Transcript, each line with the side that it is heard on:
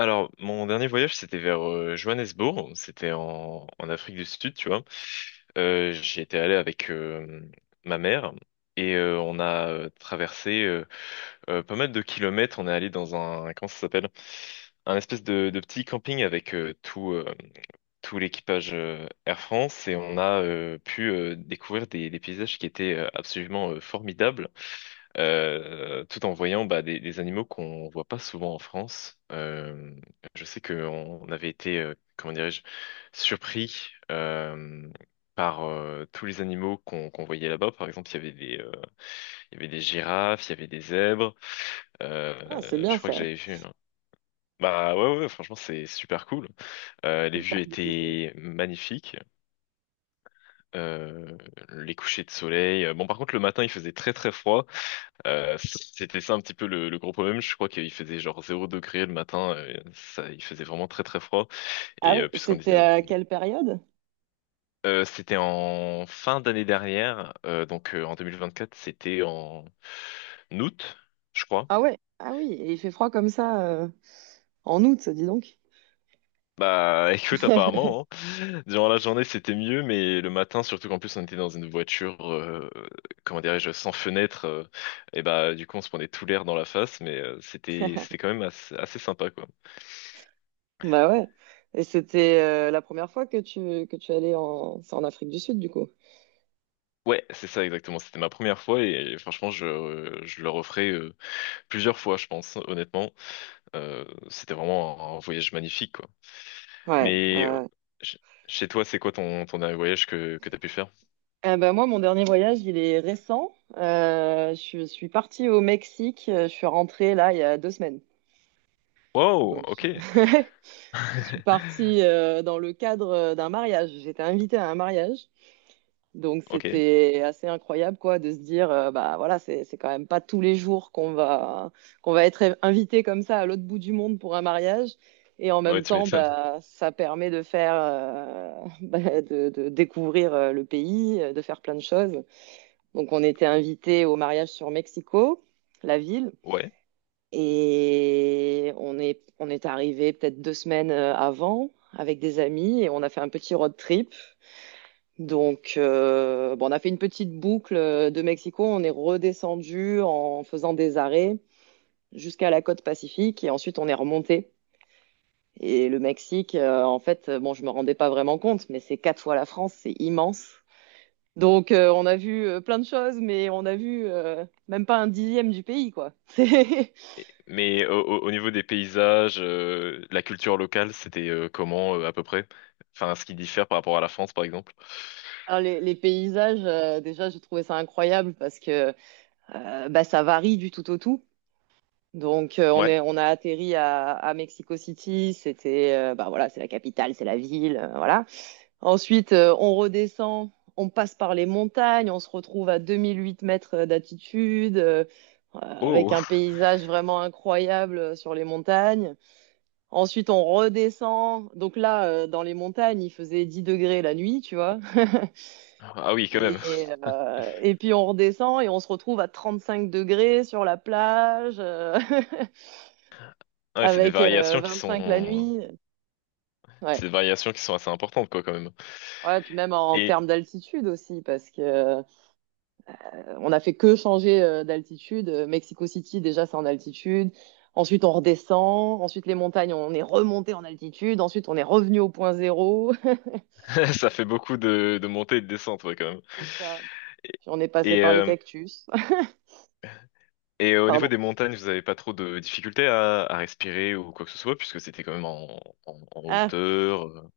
left: Alors, mon dernier voyage, c'était vers Johannesburg. C'était en Afrique du Sud, tu vois. J'y étais allé avec ma mère et on a traversé pas mal de kilomètres. On est allé dans un, comment ça s'appelle? Un espèce de petit camping avec tout l'équipage Air France et on a pu découvrir des paysages qui étaient absolument formidables, tout en voyant bah, des animaux qu'on voit pas souvent en France. Je sais qu'on avait été, comment dirais-je, surpris par tous les animaux qu'on qu'on voyait là-bas. Par exemple, il y avait des girafes, il y avait des zèbres.
right: Ah, c'est bien
left: Je crois que
right: ça.
left: j'avais vu, hein. Bah ouais, ouais, franchement, c'est super cool. Les
right: C'est pas
left: vues
right: des.
left: étaient magnifiques, euh, les couchers de soleil. Bon, par contre, le matin, il faisait très très froid. C'était ça un petit peu le gros problème. Je crois qu'il faisait genre 0 degré le matin. Ça, il faisait vraiment très très froid.
right: Ah
left: Et
right: oui,
left: puisqu'on était,
right: c'était à quelle période?
left: c'était en fin d'année dernière, donc en 2024, c'était en août, je crois.
right: Ah ouais, ah oui, et il fait froid comme ça en août, dis donc.
left: Bah écoute, apparemment, hein. Durant la journée c'était mieux, mais le matin, surtout qu'en plus on était dans une voiture, comment dirais-je, sans fenêtre, et bah du coup on se prenait tout l'air dans la face, mais c'était quand même assez sympa quoi.
right: Bah ouais. Et c'était la première fois que tu allais en c'est en Afrique du Sud du coup.
left: Ouais, c'est ça exactement, c'était ma première fois et, franchement je le referai plusieurs fois je pense, honnêtement. C'était vraiment un voyage magnifique quoi.
right: Ouais.
left: Mais ch- chez toi c'est quoi ton dernier voyage que t'as pu faire?
right: Eh ben moi mon dernier voyage il est récent. Je suis partie au Mexique. Je suis rentrée là il y a 2 semaines.
left: Wow,
right: Donc je,
left: ok.
right: je suis partie dans le cadre d'un mariage. J'étais invitée à un mariage. Donc
left: Ok,
right: c'était assez incroyable quoi de se dire bah voilà, c'est quand même pas tous les jours qu'on va être invité comme ça à l'autre bout du monde pour un mariage. Et en
left: ouais
right: même
left: tu
right: temps
left: m'étonnes.
right: bah ça permet de faire bah, de découvrir le pays, de faire plein de choses. Donc on était invité au mariage sur Mexico, la ville,
left: Ouais.
right: et on est arrivé peut-être 2 semaines avant avec des amis, et on a fait un petit road trip. Donc, bon, on a fait une petite boucle de Mexico. On est redescendu en faisant des arrêts jusqu'à la côte pacifique, et ensuite on est remonté. Et le Mexique, en fait, bon, je me rendais pas vraiment compte, mais c'est quatre fois la France, c'est immense. Donc, on a vu plein de choses, mais on a vu même pas un dixième du pays, quoi.
left: Mais au niveau des paysages, la culture locale, c'était comment à peu près? Enfin, ce qui diffère par rapport à la France, par exemple.
right: Alors, les paysages, déjà, je trouvais ça incroyable parce que bah, ça varie du tout au tout. Donc,
left: Ouais.
right: on a atterri à Mexico City. C'était, bah voilà, c'est la capitale, c'est la ville, voilà. Ensuite, on redescend, on passe par les montagnes, on se retrouve à 2008 mètres d'altitude, avec
left: Oh.
right: un paysage vraiment incroyable sur les montagnes. Ensuite, on redescend. Donc là, dans les montagnes, il faisait 10 degrés la nuit, tu vois.
left: Ah oui, quand même.
right: Et puis on redescend et on se retrouve à 35 degrés sur la plage.
left: Ah ouais,
right: Avec 25 la nuit.
left: c'est
right: Ouais.
left: des variations qui sont assez importantes, quoi, quand même.
right: Ouais, puis même en
left: Et
right: termes d'altitude aussi, parce que on a fait que changer d'altitude. Mexico City, déjà, c'est en altitude. Ensuite, on redescend. Ensuite, les montagnes, on est remonté en altitude. Ensuite, on est revenu au point zéro.
left: ça fait beaucoup de montées et de descentes, ouais, quand même.
right: C'est ça. Puis on est passé
left: Et,
right: par les
left: euh,
right: cactus.
left: et au niveau
right: Pardon.
left: des montagnes, vous avez pas trop de difficultés à respirer ou quoi que ce soit, puisque c'était quand même en
right: Ah,
left: hauteur.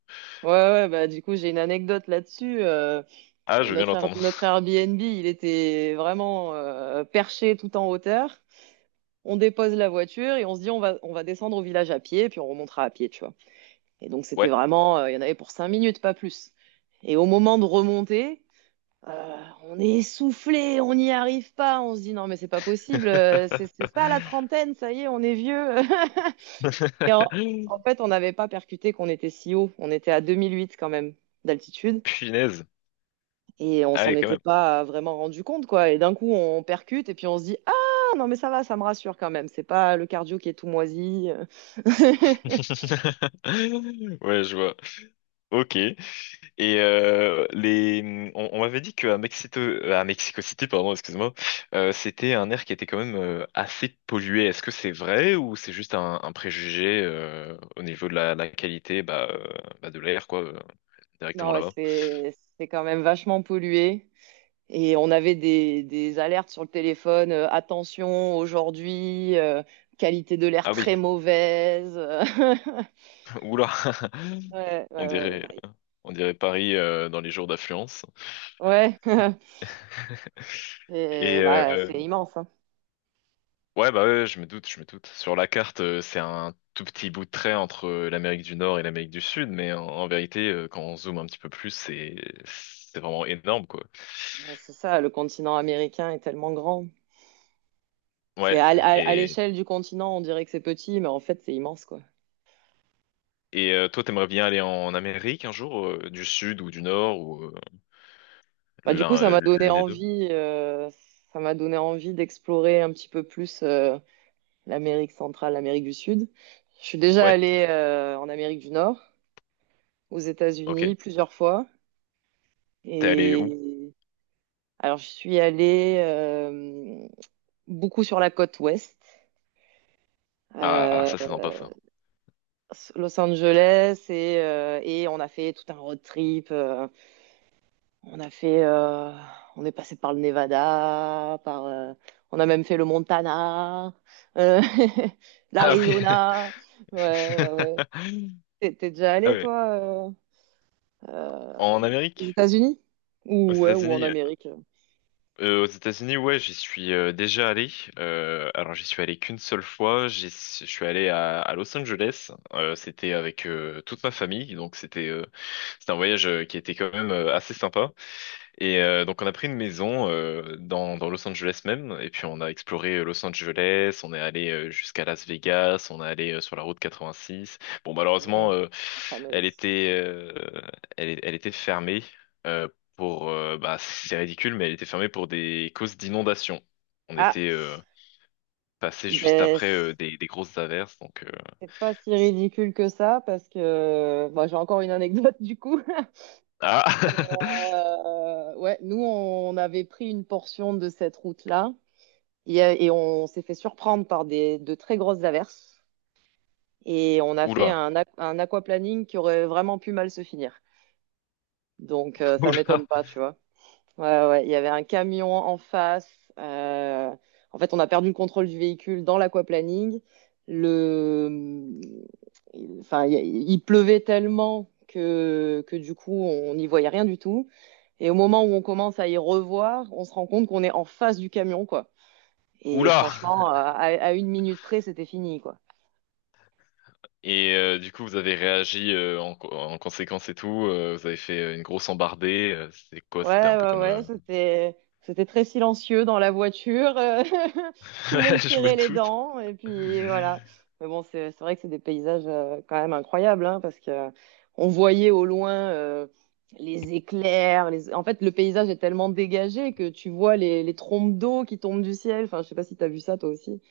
right: ouais, ouais, bah, du coup, j'ai une anecdote là-dessus. Euh,
left: Ah, je
right: euh,
left: veux bien
right: notre, Air-
left: l'entendre.
right: notre Airbnb, il était vraiment perché tout en hauteur. On dépose la voiture et on se dit on va, descendre au village à pied, et puis on remontera à pied, tu vois. Et donc c'était
left: Ouais.
right: vraiment, il y en avait pour 5 minutes, pas plus. Et au moment de remonter, on est essoufflé, on n'y arrive pas, on se dit non mais c'est pas possible, c'est ça la trentaine, ça y est, on est vieux. Et en fait, on n'avait pas percuté qu'on était si haut, on était à 2008 quand même d'altitude.
left: Punaise.
right: Et on
left: Ah
right: s'en
left: ouais, quand
right: était
left: même.
right: pas vraiment rendu compte, quoi. Et d'un coup, on percute et puis on se dit, ah, non, mais ça va, ça me rassure quand même. C'est pas le cardio qui est tout moisi.
left: Ouais, je vois. Ok. Et on m'avait dit qu'à Mexico, à Mexico City, pardon, excuse-moi, c'était un air qui était quand même assez pollué. Est-ce que c'est vrai ou c'est juste un préjugé au niveau de la qualité, bah, bah, de l'air, quoi,
right: Non,
left: directement
right: ouais,
left: là-bas?
right: c'est quand même vachement pollué. Et on avait des alertes sur le téléphone, attention aujourd'hui, qualité de l'air
left: Ah oui.
right: très mauvaise.
left: Oula.
right: Ouais,
left: On
right: ouais, ouais.
left: dirait,
right: Bah,
left: on dirait Paris dans les jours d'affluence.
right: ouais,
left: Et
right: et bah,
left: euh,
right: c'est immense, hein.
left: Ouais, bah ouais, je me doute, je me doute. Sur la carte, c'est un tout petit bout de trait entre l'Amérique du Nord et l'Amérique du Sud, mais en vérité, quand on zoome un petit peu plus, c'est vraiment énorme, quoi.
right: C'est ça, le continent américain est tellement grand. C'est
left: Ouais,
right: à, à- à
left: et
right: l'échelle du continent, on dirait que c'est petit, mais en fait, c'est immense, quoi.
left: et toi, t'aimerais bien aller en Amérique un jour, du Sud ou du Nord ou
right: Bah, du coup, ça m'a donné
left: l'une des deux?
right: envie, d'explorer un petit peu plus l'Amérique centrale, l'Amérique du Sud. Je suis déjà
left: Ouais,
right: allée en Amérique du Nord, aux États-Unis,
left: ok.
right: plusieurs fois.
left: T'es allé où?
right: Et alors, je suis allée beaucoup sur la côte ouest.
left: Ah,
right: euh,
left: ça c'est sympa ça.
right: Los Angeles, et on a fait tout un road trip. On a fait, euh, on est passé par le Nevada, par, on a même fait le Montana, euh,
left: Ah oui.
right: l'Arizona. Ouais, ouais, ouais. T'es déjà
left: Ah
right: allé,
left: ouais.
right: toi, euh, euh,
left: En
right: aux
left: Amérique?
right: États-Unis?
left: Aux
right: Ouais, ou en
left: États-Unis?
right: Amérique?
left: Aux États-Unis, ouais, j'y suis déjà allé. Alors, j'y suis allé qu'une seule fois. Je suis allé à Los Angeles. C'était avec toute ma famille, donc c'était un voyage qui était quand même assez sympa. Et donc on a pris une maison dans Los Angeles même, et puis on a exploré Los Angeles, on est allé jusqu'à Las Vegas, on est allé sur la route 86. Bon malheureusement
right: Mhm. La
left: elle
right: fameuse.
left: était euh, elle était fermée euh, pour bah c'est ridicule mais elle était fermée pour des causes d'inondation. On
right: Ah,
left: était passé juste
right: ben,
left: après des grosses averses donc
right: c'est pas si ridicule que ça, parce que bah, j'ai encore une anecdote, du coup.
left: ah,
right: Ouais, nous, on avait pris une portion de cette route-là. Et on s'est fait surprendre par des, de très grosses averses. Et on a fait
left: oula,
right: un aquaplaning qui aurait vraiment pu mal se finir. Donc, ça
left: oula,
right: m'étonne pas, tu vois. Ouais, ouais, il y avait un camion en face. euh, En fait, on a perdu le contrôle du véhicule dans l'aquaplaning. Le. Enfin, il pleuvait tellement que du coup, on n'y voyait rien du tout. Et au moment où on commence à y revoir, on se rend compte qu'on est en face du camion, quoi. Et
left: oula.
right: franchement, à 1 minute près, c'était fini, quoi.
left: Et du coup, vous avez réagi en conséquence et tout. Vous avez fait une grosse embardée. C'était quoi? C'était
right: Ouais,
left: un peu
right: ouais,
left: comme...
right: ouais, c'était très silencieux dans la voiture. Tout le monde
left: Je me
right: serrait les
left: doute.
right: dents. Et puis voilà. Mais bon, c'est vrai que c'est des paysages quand même incroyables, hein, parce que on voyait au loin les éclairs. Les. En fait, le paysage est tellement dégagé que tu vois les trombes d'eau qui tombent du ciel. Enfin, je sais pas si tu as vu ça toi aussi.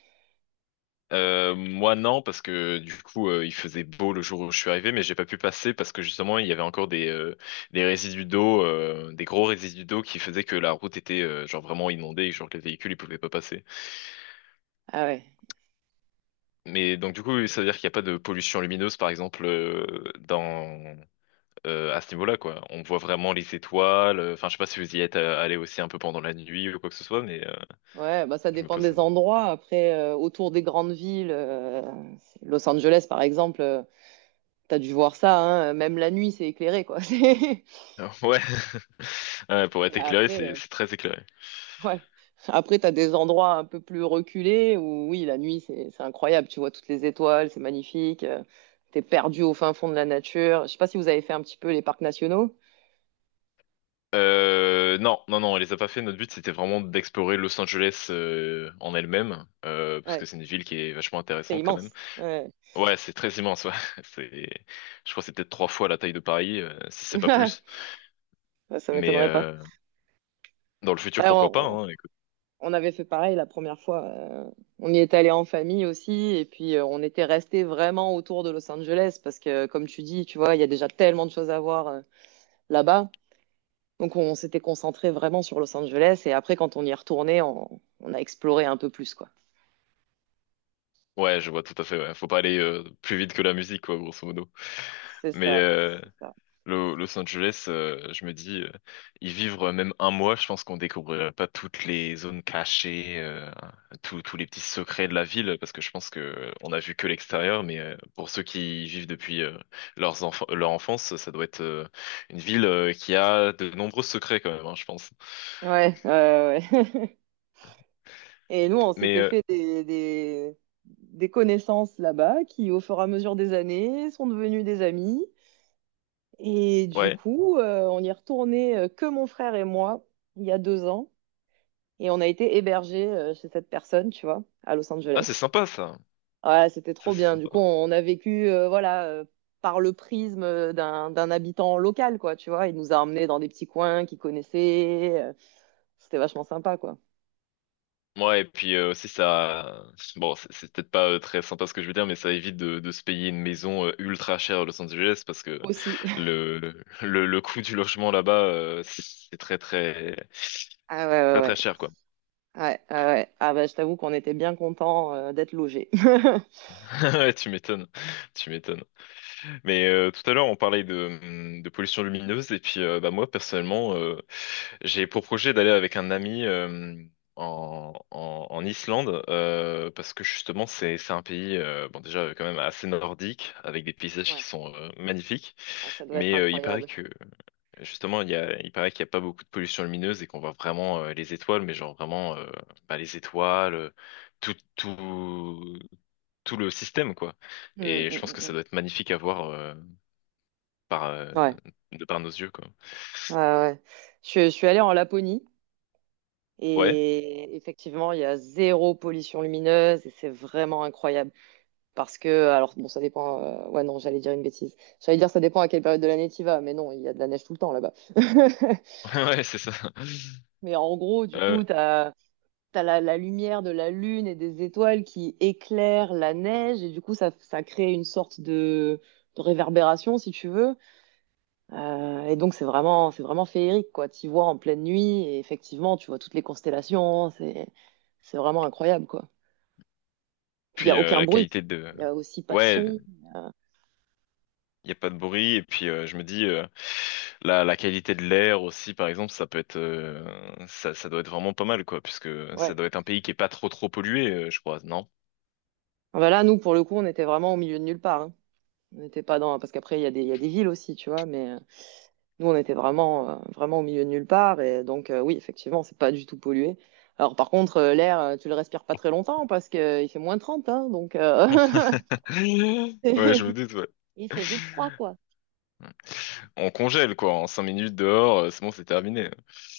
left: Moi, non, parce que du coup, il faisait beau le jour où je suis arrivé, mais j'ai pas pu passer parce que justement, il y avait encore des résidus d'eau, des gros résidus d'eau qui faisaient que la route était genre vraiment inondée et genre que les véhicules, ils pouvaient pas passer.
right: Ah ouais.
left: Mais donc du coup, ça veut dire qu'il n'y a pas de pollution lumineuse, par exemple, dans... à ce niveau-là, quoi. On voit vraiment les étoiles. Enfin, je sais pas si vous y êtes allé aussi un peu pendant la nuit ou quoi que ce soit, mais
right: Ouais, bah ça
left: je me
right: dépend
left: pose.
right: des endroits. Après, autour des grandes villes, Los Angeles par exemple, t'as dû voir ça, hein, même la nuit c'est éclairé quoi.
left: Ah, ouais. Ouais, pour
right: Mais
left: être éclairé,
right: après,
left: c'est c'est très éclairé.
right: ouais. Après, t'as des endroits un peu plus reculés où oui, la nuit c'est incroyable. Tu vois toutes les étoiles, c'est magnifique. T'es perdu au fin fond de la nature. Je sais pas si vous avez fait un petit peu les parcs nationaux.
left: Non, non, non, on les a pas fait. Notre but, c'était vraiment d'explorer Los Angeles en elle-même, parce que
right: Ouais,
left: c'est une ville qui est vachement
right: c'est
left: intéressante quand même.
right: immense. Ouais.
left: Ouais, c'est très immense. Ouais. C'est, je crois, que c'est peut-être trois fois la taille de Paris, si c'est pas plus.
right: Ça
left: Mais
right: m'étonnerait pas.
left: dans le futur,
right: Ouais,
left: pourquoi pas, hein.
right: on avait fait pareil la première fois. On y est allé en famille aussi, et puis on était resté vraiment autour de Los Angeles parce que, comme tu dis, tu vois, il y a déjà tellement de choses à voir là-bas. Donc on s'était concentré vraiment sur Los Angeles, et après quand on y est retourné, on a exploré un peu plus, quoi.
left: Ouais, je vois tout à fait, ouais. Faut pas aller plus vite que la musique, quoi, grosso modo.
right: C'est
left: Mais
right: ça, c'est ça.
left: Los Angeles, je me dis, y vivre même un mois, je pense qu'on découvrirait pas toutes les zones cachées, tous les petits secrets de la ville, parce que je pense que on a vu que l'extérieur, mais pour ceux qui y vivent depuis leurs enfants, leur enfance, ça doit être une ville qui a de nombreux secrets quand même, hein, je pense.
right: Ouais, ouais, ouais. Et nous, on
left: Mais
right: s'était fait des connaissances là-bas qui, au fur et à mesure des années, sont devenues des amis. Et du
left: ouais,
right: coup, on y est retourné que mon frère et moi il y a 2 ans. Et on a été hébergés chez cette personne, tu vois, à Los
left: ah c'est
right: Angeles.
left: sympa ça,
right: Ouais, c'était
left: ça
right: trop
left: c'est
right: bien. Du coup,
left: sympa.
right: a vécu, voilà, par le prisme d'un habitant local, quoi, tu vois. Il nous a emmenés dans des petits coins qu'il connaissait. C'était vachement sympa, quoi.
left: Ouais, et puis aussi ça, bon, c'est peut-être pas très sympa ce que je veux dire, mais ça évite de se payer une maison ultra chère à Los Angeles parce que
right: Aussi.
left: le le coût du logement là-bas c'est très très
right: Ah ouais, ouais,
left: très très
right: ouais.
left: cher quoi.
right: Ouais, ouais, ouais. Ah bah, je t'avoue qu'on était bien contents d'être logés.
left: Ouais, tu m'étonnes, tu m'étonnes. Mais tout à l'heure, on parlait de pollution lumineuse et puis bah, moi personnellement, j'ai pour projet d'aller avec un ami en Islande parce que justement c'est un pays bon déjà quand même assez nordique avec des paysages
right: Ouais.
left: qui sont magnifiques,
right: Ah, ça doit être
left: mais il paraît
right: incroyable.
left: que justement il paraît qu'il n'y a pas beaucoup de pollution lumineuse et qu'on voit vraiment les étoiles, mais genre vraiment bah, les étoiles, tout tout tout le système quoi.
right: Mm,
left: Et
right: mm,
left: je pense
right: mm,
left: que ça
right: mm.
left: doit être magnifique à voir par
right: Ouais.
left: de par nos yeux quoi.
right: Ouais, ouais. Je suis allée en Laponie,
left: Ouais,
right: et effectivement, il y a zéro pollution lumineuse et c'est vraiment incroyable. Parce que, alors bon, ça dépend. Ouais, non, j'allais dire une bêtise. J'allais dire ça dépend à quelle période de l'année tu y vas, mais non, il y a de la neige tout le temps là-bas.
left: ouais, c'est ça.
right: Mais en gros, du coup,
left: Euh,
right: t'as la lumière de la lune et des étoiles qui éclairent la neige et du coup, ça crée une sorte de réverbération, si tu veux. Et donc c'est vraiment féerique quoi. Tu vois en pleine nuit et effectivement tu vois toutes les constellations. C'est vraiment incroyable quoi. Puis il y
left: puis
right: a aucun
left: la
right: bruit.
left: qualité de
right: Il y a aussi pas de
left: Ouais,
right: son.
left: il y a pas de bruit et puis je me dis la qualité de l'air aussi par exemple, ça peut être ça doit être vraiment pas mal quoi puisque ça
right: Ouais.
left: doit être un pays qui est pas trop trop pollué je crois, non?
right: Ah bah là nous pour le coup on était vraiment au milieu de nulle part. Hein. On n'était pas dans parce qu'après il y a des, il y a des villes aussi tu vois. Mais nous on était vraiment, vraiment au milieu de nulle part et donc oui effectivement c'est pas du tout pollué. Alors par contre l'air tu le respires pas très longtemps parce que il fait -30, hein, donc
left: Ouais, je me doute ouais.
right: il fait vite froid, quoi.
left: On congèle quoi, en 5 minutes dehors, c'est bon, c'est terminé.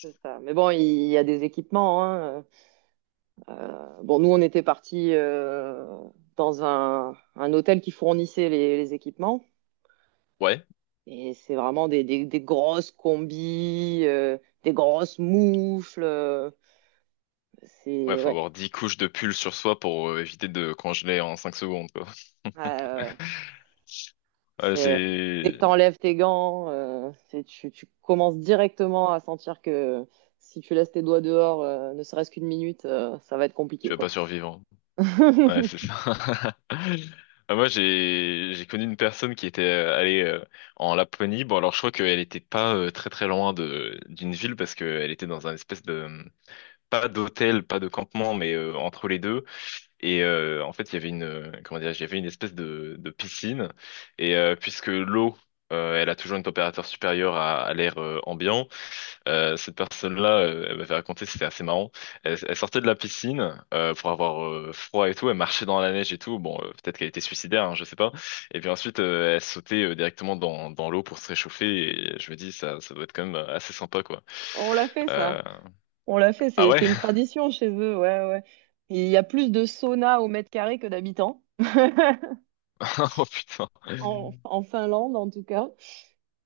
right: C'est ça. Mais bon, il y a des équipements. Hein. Bon, nous, on était partis dans un hôtel qui fournissait les équipements.
left: Ouais.
right: Et c'est vraiment des grosses combis, des grosses moufles.
left: Ouais,
right: C'est
left: faut
right: ouais,
left: avoir 10 couches de pull sur soi pour éviter de congeler en 5 secondes quoi.
right: Ah, ouais, ouais.
left: Ouais,
right: C'est dès que
left: j'ai
right: t'enlèves tes gants, tu commences directement à sentir que si tu laisses tes doigts dehors, ne serait-ce qu'1 minute, ça va être compliqué,
left: Tu vas
right: quoi.
left: pas survivre. Ouais, c'est ça. Ah, moi, j'ai connu une personne qui était allée en Laponie. Bon, alors je crois qu'elle était pas très très loin de d'une ville parce qu'elle était dans un espèce de pas d'hôtel, pas de campement, mais entre les deux. Et en fait, il y avait une comment dire, il y avait une espèce de piscine. Et puisque l'eau, elle a toujours une température supérieure à l'air ambiant, cette personne-là, elle m'avait raconté, c'était assez marrant. Elle sortait de la piscine pour avoir froid et tout. Elle marchait dans la neige et tout. Bon, peut-être qu'elle était suicidaire, hein, je sais pas. Et puis ensuite, elle sautait directement dans l'eau pour se réchauffer. Et je me dis, ça doit être quand même assez sympa, quoi.
right: On l'a fait,
left: Euh,
right: ça. On l'a fait,
left: Ah
right: c'est
left: ouais?
right: c'est une tradition chez eux, ouais, ouais. Il y a plus de saunas au mètre carré que d'habitants,
left: Oh putain.
right: en Finlande en tout cas.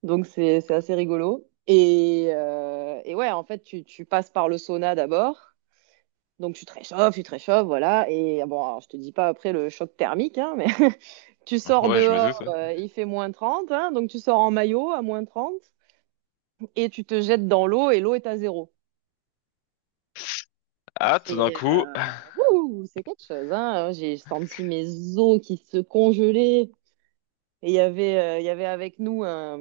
right: Donc c'est assez rigolo. Et ouais, en fait, tu passes par le sauna d'abord. Donc tu te réchauffes, voilà. Et bon, alors, je te dis pas après le choc thermique, hein, mais tu sors
left: Ouais, je me
right: dehors,
left: doute. Ouais.
right: il fait -30. Hein, donc tu sors en maillot à -30. Et tu te jettes dans l'eau et l'eau est à zéro. Et
left: Ah, tout d'un
right: c'est
left: coup,
right: ouh, c'est quelque chose, hein. J'ai senti mes os qui se congelaient. Et il y avait avec nous un,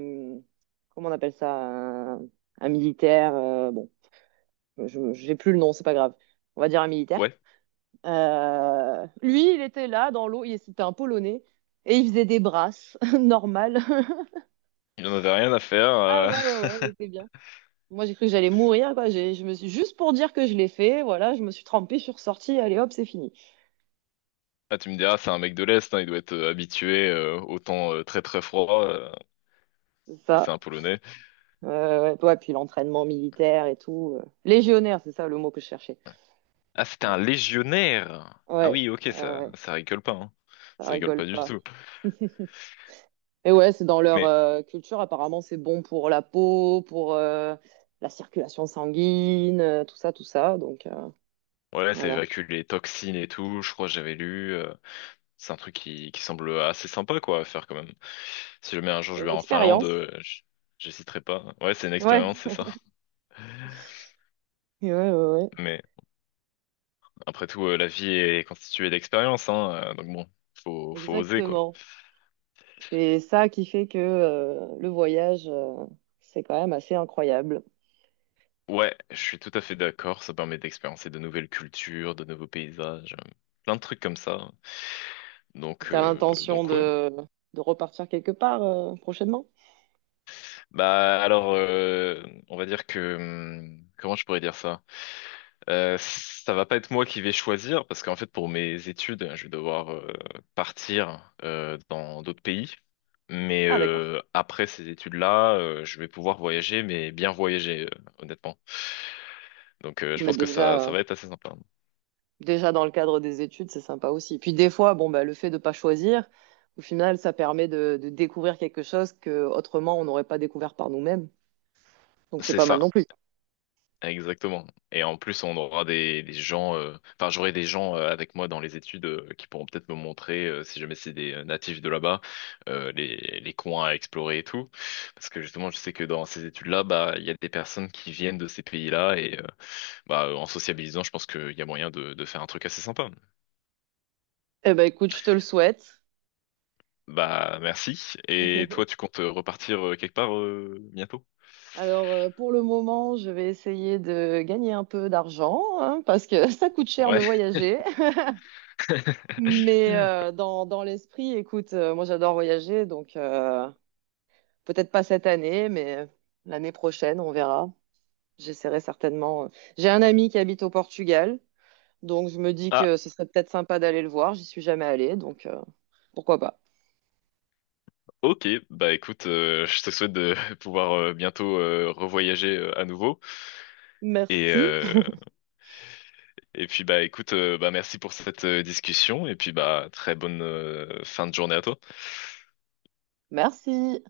right: comment on appelle ça, un militaire. Bon, j'ai plus le nom, c'est pas grave. On va dire un militaire.
left: ouais,
right: Lui, il était là dans l'eau. Il c'était un Polonais et il faisait des brasses normales.
left: il en avait rien à faire.
right: Ah ouais, ouais, ouais, il était bien. Moi, j'ai cru que j'allais mourir, quoi. Je me suis juste pour dire que je l'ai fait. Voilà, je me suis trempée, je suis ressortie. Allez, hop, c'est fini.
left: Ah, tu me diras, c'est un mec de l'Est, hein, il doit être habitué au temps très très froid, si c'est
right: Ça.
left: un Polonais.
right: Ouais, ouais, ouais, puis l'entraînement militaire et tout. Légionnaire, c'est ça le mot que je cherchais.
left: Ah, c'était
right: Ouais,
left: un légionnaire. Ah
right: ouais,
left: oui, ok,
right: ouais,
left: ça,
right: ouais,
left: ça rigole pas, hein.
right: ça
left: Ça rigole
right: rigole
left: pas du
right: pas.
left: tout.
right: Et ouais, c'est dans leur
left: Mais
right: culture, apparemment, c'est bon pour la peau, pour la circulation sanguine, tout ça, tout ça. Donc
left: voilà, ça
right: voilà,
left: évacue les toxines et tout. Je crois que j'avais lu. C'est un truc qui semble assez sympa, quoi, à faire quand même. Si jamais un jour
right: c'est
left: je
right: une
left: vais en Finlande,
right: expérience.
left: j'hésiterai pas. Ouais, c'est une
right: Ouais,
left: expérience, c'est ça.
right: ouais, ouais, ouais.
left: Mais après tout, la vie est constituée d'expériences, hein. Donc bon, faut oser, quoi.
right: Exactement. C'est ça qui fait que le voyage, c'est quand même assez incroyable.
left: Ouais, je suis tout à fait d'accord. Ça permet d'expérimenter de nouvelles cultures, de nouveaux paysages, plein de trucs comme ça. Donc,
right: T'as
left: euh,
right: l'intention
left: donc ouais.
right: de repartir quelque part prochainement?
left: Bah alors, on va dire que comment je pourrais dire ça? Ça va pas être moi qui vais choisir parce qu'en fait pour mes études, je vais devoir partir dans d'autres pays. Mais
right: Ah, d'accord.
left: après ces études-là, je vais pouvoir voyager, mais bien voyager, honnêtement. Donc je
right: Mais
left: pense que
right: déjà,
left: ça va être assez sympa.
right: déjà dans le cadre des études, c'est sympa aussi. Puis des fois, bon, bah, le fait de pas choisir, au final, ça permet de découvrir quelque chose que autrement on n'aurait pas découvert par nous-mêmes. Donc c'est
left: C'est
right: pas mal
left: ça.
right: non plus.
left: Exactement. Et en plus, on aura enfin, j'aurai des gens avec moi dans les études qui pourront peut-être me montrer, si jamais c'est des natifs de là-bas, les coins à explorer et tout. Parce que justement, je sais que dans ces études-là, bah, il y a des personnes qui viennent de ces pays-là et bah, en sociabilisant, je pense qu'il y a moyen de faire un truc assez sympa.
right: Eh ben écoute, je te le souhaite.
left: Bah, merci. Et toi, tu comptes repartir quelque part bientôt?
right: Alors pour le moment, je vais essayer de gagner un peu d'argent hein, parce que ça coûte cher de
left: Ouais.
right: voyager. Mais dans, dans l'esprit, écoute, moi j'adore voyager, donc peut-être pas cette année, mais l'année prochaine, on verra. J'essaierai certainement. J'ai un ami qui habite au Portugal, donc je me dis
left: Ah,
right: que ce serait peut-être sympa d'aller le voir. J'y suis jamais allée, donc pourquoi pas.
left: ok. Bah écoute, je te souhaite de pouvoir bientôt revoyager à nouveau. Et,
right: Merci.
left: euh, et puis bah écoute, bah merci pour cette discussion et puis bah très bonne fin de journée à toi.
right: Merci.